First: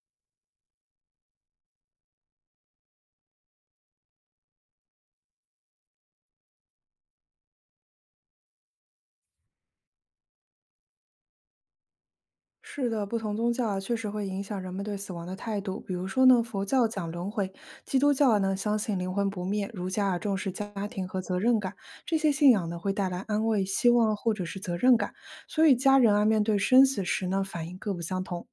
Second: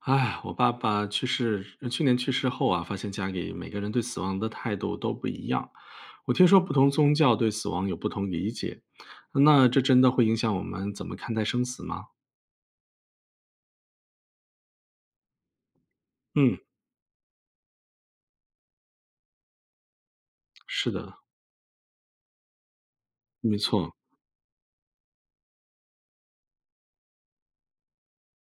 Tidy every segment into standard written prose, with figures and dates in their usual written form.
哎，我爸爸去世，去年去世后啊，发现家里每个人对死亡的态度都不一样。我听说不同宗教对死亡有不同理解，那这真的会影响我们怎么看待生死吗？是的，不同宗教啊，确实会影响人们对死亡的态度。比如说呢，嗯，佛教讲轮回，基督教啊呢相信灵魂不灭，儒家啊重视家是庭的，和责任感。这些信仰呢会带来安没慰、希错。望或者是责任感，所以家人啊面对生死时呢反应各不相同。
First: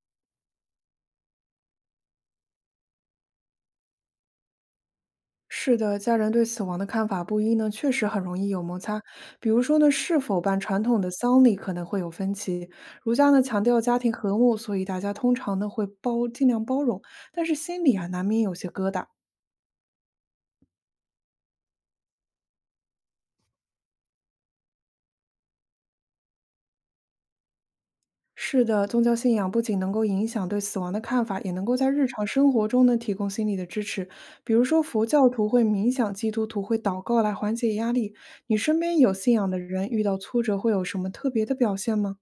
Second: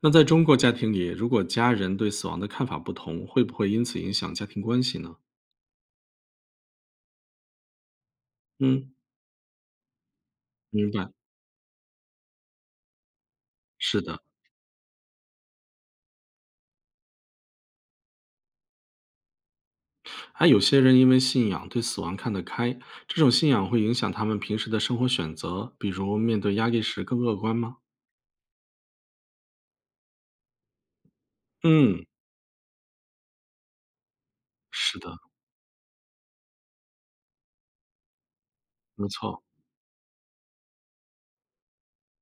那在中国家庭里，如果家人对死亡的看法不同，会不会因此影响家庭关系呢？是的，家人对死亡的看法不一呢，确实很容易有摩嗯，擦。比如说呢，是否办传明统的白。丧礼可能会有分歧。儒家呢强调家是庭的，和睦，所以大家通常呢会尽量包容，但是心里啊难免有些疙瘩。还有些人因为信仰对死亡看得开，这种信仰会影响他们平时的生活选择，比如面对压力时更乐观吗？是的，宗教信仰不仅能够影响对死亡的看法，也能够在嗯，日常生活中呢提供心理的支持。比如说，是佛的，教徒会冥想，基督徒会祷告来缓解压力。你身边没有信错。仰的人遇到挫折会有什么特别的表现吗？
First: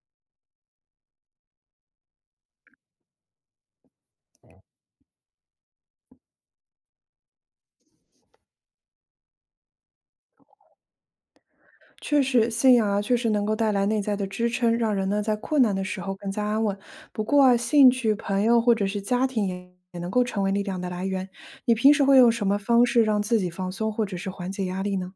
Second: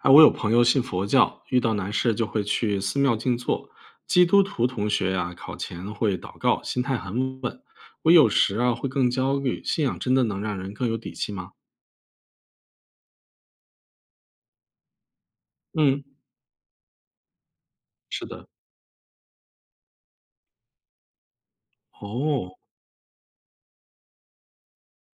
哎，我有朋友信佛教，遇到难事就会去寺庙静坐。基督徒同学呀、考前会祷告，心态很稳。我有时啊会更焦虑，信仰真的能让人更有底气吗？确实，信仰啊，确实能够带来内在的支撑，让人呢在困难的时嗯，候更加安稳。不过啊，兴趣、是朋的。友或者是家庭也能够成为力量的来源。你平时会用什哦，么方式让自己放松或者是缓解压力呢？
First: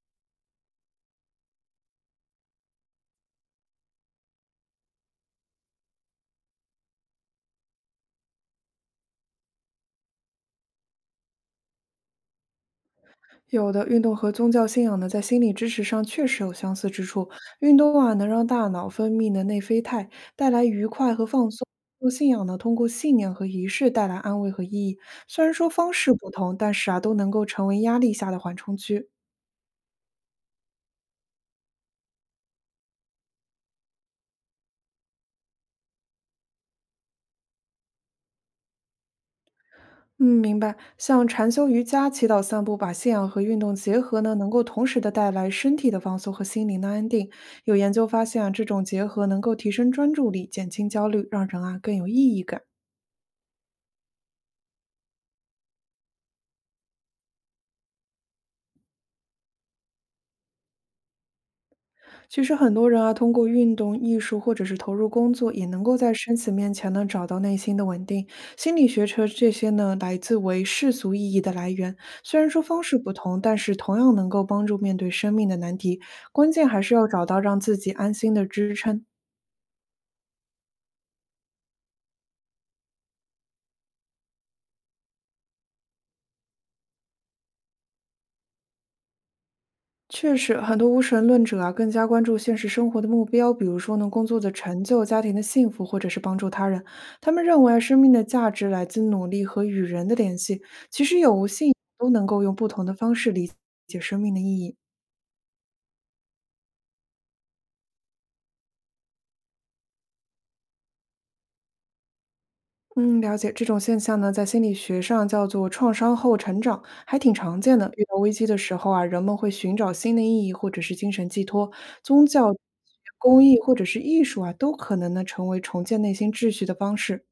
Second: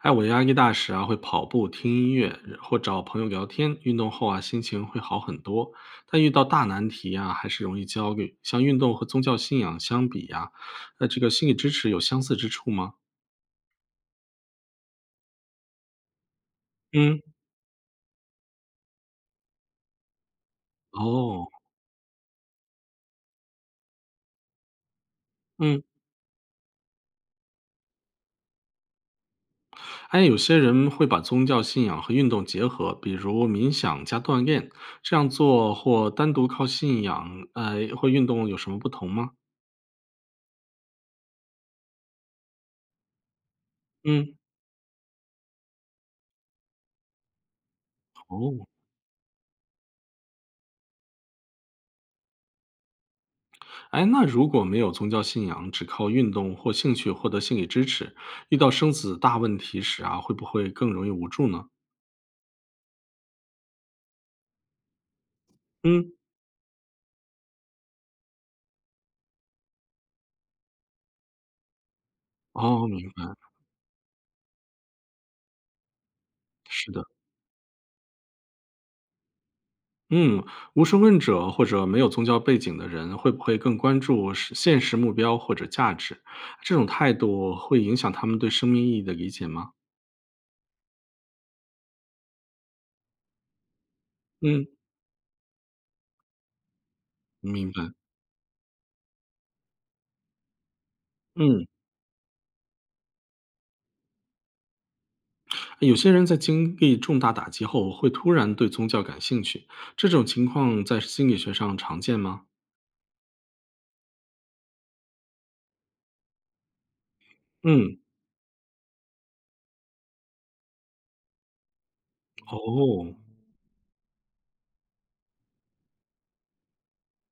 哎，我压力大时啊会跑步、听音乐或找朋友聊天，运动后啊心情会好很多。但遇到大难题啊还是容易焦虑。像运动和宗教信仰相比呀、那这个心理支持有相似之处吗？有的运动和宗教信仰呢，在心理支持上确实有相似之嗯，处。运动啊，能让大脑分泌的内啡肽带来愉快和哦，放松；做信仰呢，通过信念和仪式带来安慰和意义。虽然说嗯，方式不同，但是啊，都能够成为压力下的缓冲区。哎，有些人会把宗教信仰和运动结合，比如冥想加锻炼，这样做或单独靠信仰，或运动有什么不同吗？嗯，明白。像禅修、瑜伽、祈祷、散步，把信仰和运动结合呢，嗯，能够同时的带来身体的放松和心灵的安定。有研究发现啊，这哦，种结合能够提升专注力，减轻焦虑，让人啊更有意义感。哎，那如果没有宗教信仰，只靠运动或兴趣获得心理支持，遇到生死大问题时啊，会不会更容易无助呢？其实很多人啊，通过运动、艺术或者是投入工作，也能够嗯，在生死面前呢找到内心的稳定。心理学车这些呢，来自为世俗意义的来源。虽然说方哦，式明不白，同，但是同样能够帮助面对生命的难题。关键还是是的。要找到让自己安心的支撑。嗯，无神论者或者没有宗教背景的人，会不会更关注实现实目标或者价值？这种态度会影响他们对生命意义的理解吗？确实，很多无神论者啊，更加关注现实生活的目标，比如说呢，工作的嗯，成就、家庭的幸福，或者是帮助他人。他们认明为啊白。生命的价值来自努力和与人的联系。其实有无嗯，信仰都能够用不同的方式理解生命的意义。有些人在经历重大打击后，会突然对宗教感兴趣，这种情况在心理学上常见吗？嗯，了解这种现象呢，在心理学上叫做创伤后成长，还挺常见的。嗯，遇到危机的时候啊，人们会寻找新的意义或者是精神寄托，宗教、哦，公益或者是艺术啊，都可能呢成为重建内心秩序的方式。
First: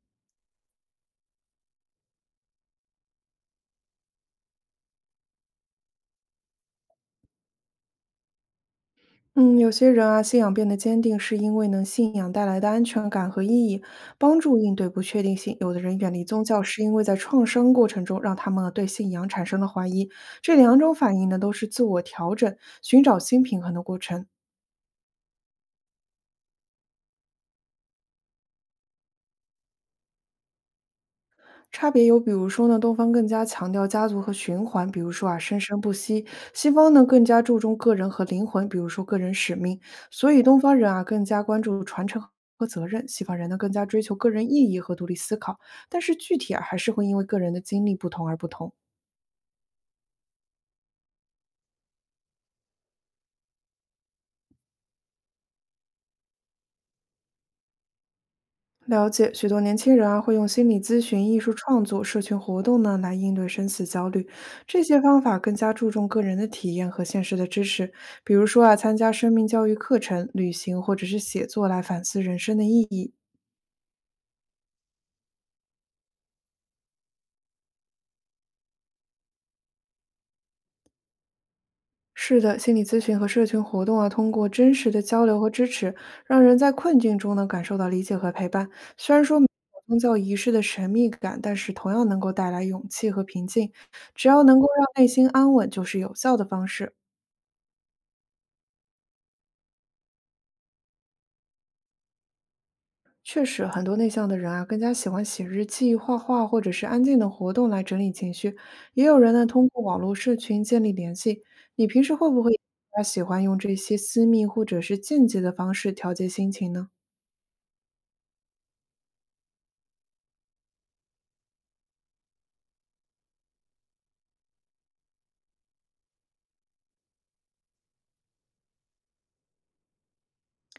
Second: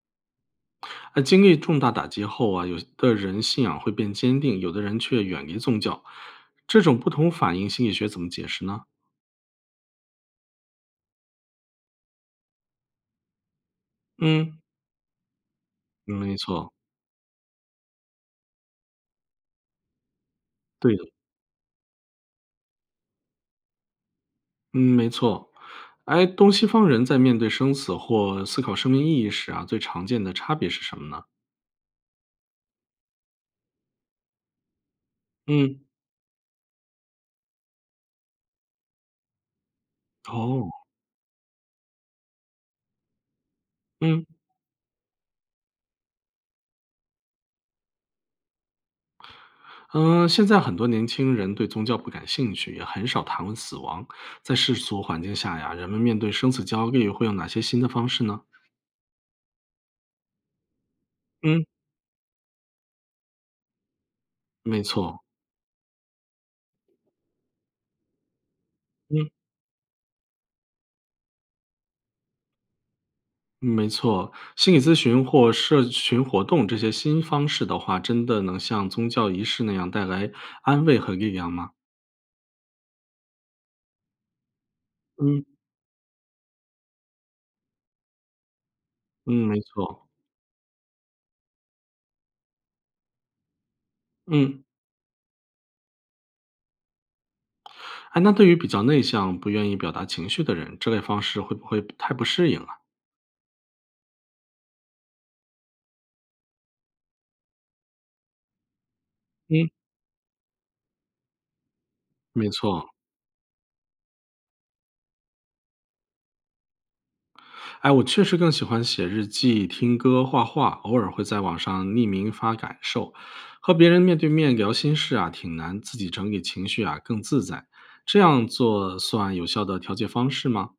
啊，经历重大打击后啊，有的人信仰会变坚定，有的人却远离宗教，这种不同反应，心理学怎么解释呢？嗯，有些人啊，信仰变得坚定，是因为呢，信仰带来的安全感和意义，帮助嗯，应对不确定性。有的人远离没宗教，错，是因为在创伤过程中让他们啊对信仰产生了怀疑。这两种对的。反应呢，都是自我调整、寻找新平衡的过程。嗯，没错。哎，东西方人在面对生死或思考生命意义时啊，最常见的差别是什么呢？差别有，比如说呢，东方更加强调家族和循环，比如说啊，生生嗯，不息；西方呢更加注重个人和灵魂，比如说个人使命。所以东哦，方人啊更加关注传承和责任，西方人呢更加追求个嗯人意义和独立思考。但是具体啊还是会因为个人的经历不同而不同。嗯、现在很多年轻人对宗教不感兴趣，也很少谈论死亡。在世俗环境下呀，人们面对生死焦虑会用哪些新的方式呢？了解，许多年轻人啊会用心理咨询、艺术嗯，创作、社群活动呢来应对生死焦虑。这没些方错，法更加注重个人的体验和现实的支持，比如说啊，参加嗯。生命教育课程、旅行或者是写作来反思人生的意义。没错，心理咨询或社群活动这些新方式的话，真的能像宗教仪式那样带来安慰和力量吗？是的，心理咨询和社群活动啊，通过真实的交流嗯和支持，让人在困境中呢感受到理解和陪伴。虽然说没嗯，没有宗错，教仪式的神秘感，但是同样能够带来勇气和平静。只要能嗯，够让内心安稳，就是有效的方式。哎，那对于比较内向、不愿意表达情绪的人，这类方式会不会太不适应啊？确实，很多内向的人啊，更加喜欢写日记、画画或者是安静的活动来整理情绪。也有人呢，通嗯，过网络社群建立联系。你平时会不没会比错，较喜欢用这些私密或者是间接的方式调节心情呢？哎，我确实更喜欢写日记、听歌、画画，偶尔会在网上匿名发感受，和别人面对面聊心事啊，挺难，自己整理情绪啊更自在。这样做算有效的调节方式吗？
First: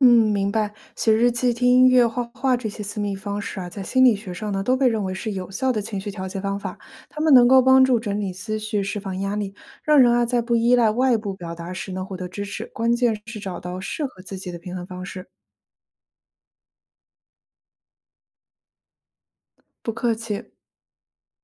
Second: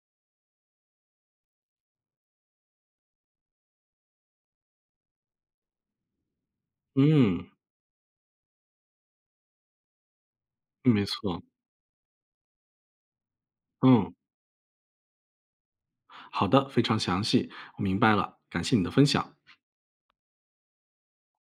嗯，明白。写日记、听音乐、画画这些私密方式啊，在心理学上呢，都被认为是有效的情绪调节方法。它们嗯，能够帮助整理思绪、释放压力，让人啊在不依赖没外部错，表达时呢获得支持。关键是找到适嗯，合自己的平衡方式。好的，非常详细，我明白了，感谢你的分享。不客气。